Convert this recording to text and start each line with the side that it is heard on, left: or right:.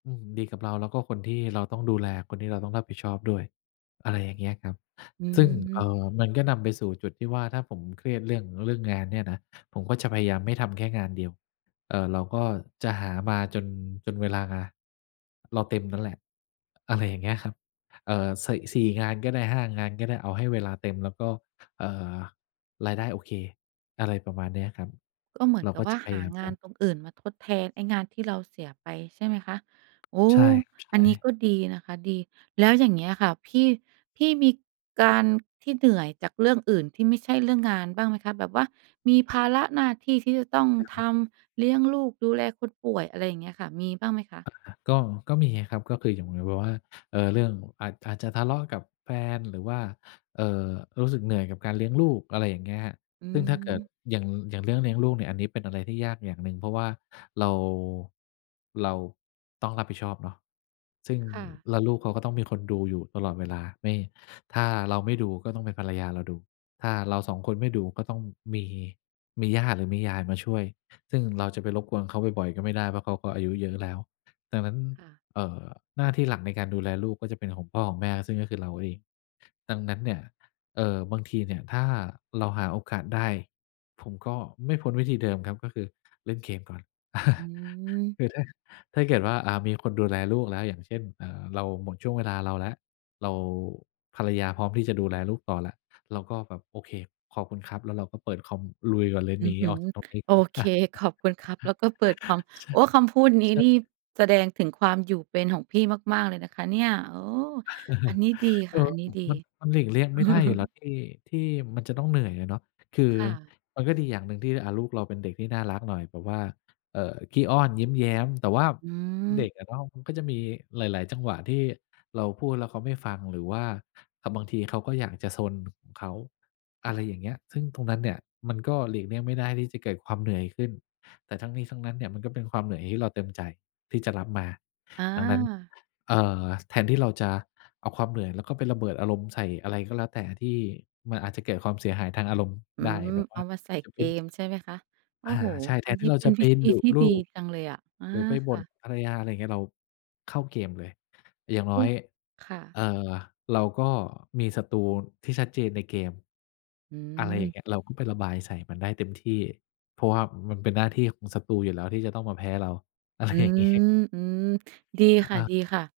left: อืม ดีกับเรา แล้วก็คนที่เราต้องดูแล คนที่เราต้องรับผิดชอบด้วย อะไรอย่างเงี้ยครับ
right: อื
left: ซึ่ง เออ
right: ม
left: มันก็นำไปสู่จุดที่ว่า ถ้าผมเครียดเรื่อง เรื่องงานเนี่ยนะ ผมก็จะพยายามไม่ทำแค่งานเดียว เออ เราก็จะหามาจน จนเวลา เราเต็มนั่นแหละ อะไรอย่างเงี้ยครับ เออ สิ สี่งานก็ได้ 5 งานก็ได้ เอาให้เวลาเต็ม แล้วก็ เออ รายได้โอเค อะไรประมาณเนี้ยครับ เราก็จะ
right: ก็เหมือนกับว่า หาง
left: พยายามเน
right: า
left: า
right: น
left: ะ
right: ตรงอื่นมาทดแทนไอ้งานที่เราเสียไปใช่ไหมคะ? โอ้
left: ใช่ครับ ใช
right: อันนี้
left: ่
right: ก็ดีนะคะ ดี แล้วอย่างเงี้ยค่ะ พี่ พี่มี การที่เหนื่อยจากเรื่องอื่นที่ไม่ใช่เรื่องงานบ้างไหมคะ? แบบว่ามีภาระหน้าที่ที่จะต้อง
left: กั๊
right: ท
left: ม
right: ำ เลี้ยงลูก ดูแลคนป่วย อะไรอย่างเงี้ยค่ะ มีบ้างไหมคะ?
left: อ่า ก็ ก็มีอะครับ ก็คือ อย่างมีแบบว่า เออ เรื่อง อาจ อาจจะทะเลาะกับแฟน หรือว่า เออ รู้สึกเหนื่อยกับการเลี้ยงลูก อะไรอย่างเงี้ย
right: อื
left: ซึ่งถ้าเกิด
right: ม
left: อย่าง อย่างเรื่องเลี้ยงลูกเนี่ย อันนี้เป็นอะไรที่ยากอย่างหนึ่ง เพราะว่าเรา เราต้องรับผิดชอบเนาะ ซึ่ง
right: ค่ะ
left: แล้วลูกเขาก็ต้องมีคนดูอยู่ตลอดเวลา ไม่ ถ้าเราไม่ดู ก็ต้องเป็นภรรยาเราดู ถ้าเรา 2 คนไม่ดู ก็ต้องมี มีย่าหรือมียายมาช่วย ซึ่งเราจะไปรบกวนเขาบ่อย ๆ ก็ไม่ได้ เพราะเขาก็อายุเยอะแล้ว ดังนั้น
right: ค่ะ
left: เออ หน้าที่หลักในการดูแลลูกก็จะเป็นของพ่อของแม่ ซึ่งก็คือเราเอง ดังนั้นเนี่ย เออ บางทีเนี่ยถ้าเราหาโอกาสได้ ผมก็ ไม่พ้นวิธีเดิมครับ ก็คือ เล่นเกมก่อน
right: อืม
left: คือถ้า ถ้าเกิดว่า อ่า มีคนดูแลลูกแล้ว อย่างเช่น เออ เราหมดช่วงเวลาเราแล้ว เรา ภรรยาพร้อมที่จะดูแลลูกต่อแล้ว เราก็แบบ "โอเค ขอบคุณครับ" แล้วเราก็เปิดคอม ลุยก่อนเลย
right: อื
left: หน
right: อ
left: ี
right: ฮึ
left: ออกจากตรงนี้
right: "โ
left: ก
right: อ
left: ่อน
right: เค ขอบคุณครับ แล้วก็เปิดคอม" โอ้ คำพูดนี้
left: ใช่
right: นี
left: ใช่
right: ่แสดงถึงความอยู่เป็นของพี่มาก ๆ เลยนะคะเนี่ย โอ้ อันนี้ดี
left: เ
right: ค
left: ออ
right: ่ะ อันนี้ดี
left: มัน มันหลีกเลี่ยงไม่ได้อยู่แล้วที่ ที่มันจะต้องเหนื่อยอะเนาะ คือ
right: ค่ะ
left: มันก็ดีอย่างหนึ่งที่ อะ ลูกเราเป็นเด็กที่น่ารักหน่อย แบบว่า เออ ขี้อ้อน ยิ้มแย้ม แต่ว่า
right: อื
left: เด
right: ม
left: ็กอะเนาะ มันก็จะมีหลาย ๆ จังหวะที่เราพูดแล้วเขาไม่ฟัง หรือว่า อะ บางทีเขาก็อยากจะซนของเขา อะไรอย่างเงี้ย ซึ่งตรงนั้นเนี่ยมันก็หลีกเลี่ยงไม่ได้ที่จะเกิดความเหนื่อยขึ้น แต่ทั้งนี้ทั้งนั้นเนี่ยมันก็เป็นความเหนื่อยที่เราเต็มใจที่จะรับมา
right: อ
left: ดังนั้น
right: า
left: เออ แทนที่เราจะเอาความเหนื่อย แล้วก็ไประเบิดอารมณ์ใส่อะไรก็แล้วแต่ ที่มันอาจจะเกิดความเสียหายทางอารมณ์
right: อื
left: ได้
right: ม
left: แบบว
right: เอ
left: ่า
right: ามาใส่
left: จะ
right: เ
left: เ
right: ก
left: ป็น
right: มใช่ไหมคะ? โอ้
left: อา
right: โฮ
left: ใช่ แท
right: อัน
left: นท
right: น
left: ี
right: ี
left: ่
right: ้
left: เรา
right: เป็
left: จะ
right: น
left: ไป
right: วิธี
left: ดุ
right: ที่
left: ลู
right: ดี
left: ก
right: จังเลยอะ อา
left: หรือไปบ
right: ค่
left: ่น
right: ะ
left: ภรรยา อะไรอย่างเงี้ย เราเข้าเกมเลย อย่างน
right: อ
left: ้
right: ื
left: อ
right: อ
left: ย
right: ค่ะ
left: เออ เราก็มีศัตรูที่ชัดเจนในเกม
right: อื
left: อะไรอย่าง
right: ม
left: เงี้ย เราก็ไประบายใส่มันได้เต็มที่ เพราะว่ามันเป็นหน้าที่ของศัตรูอยู่แล้วที่จะต้องมาแพ้เรา อะไร
right: อื
left: อย่างงี้
right: ม อืม ดี
left: อะ
right: ค
left: อา
right: ่ะ ๆ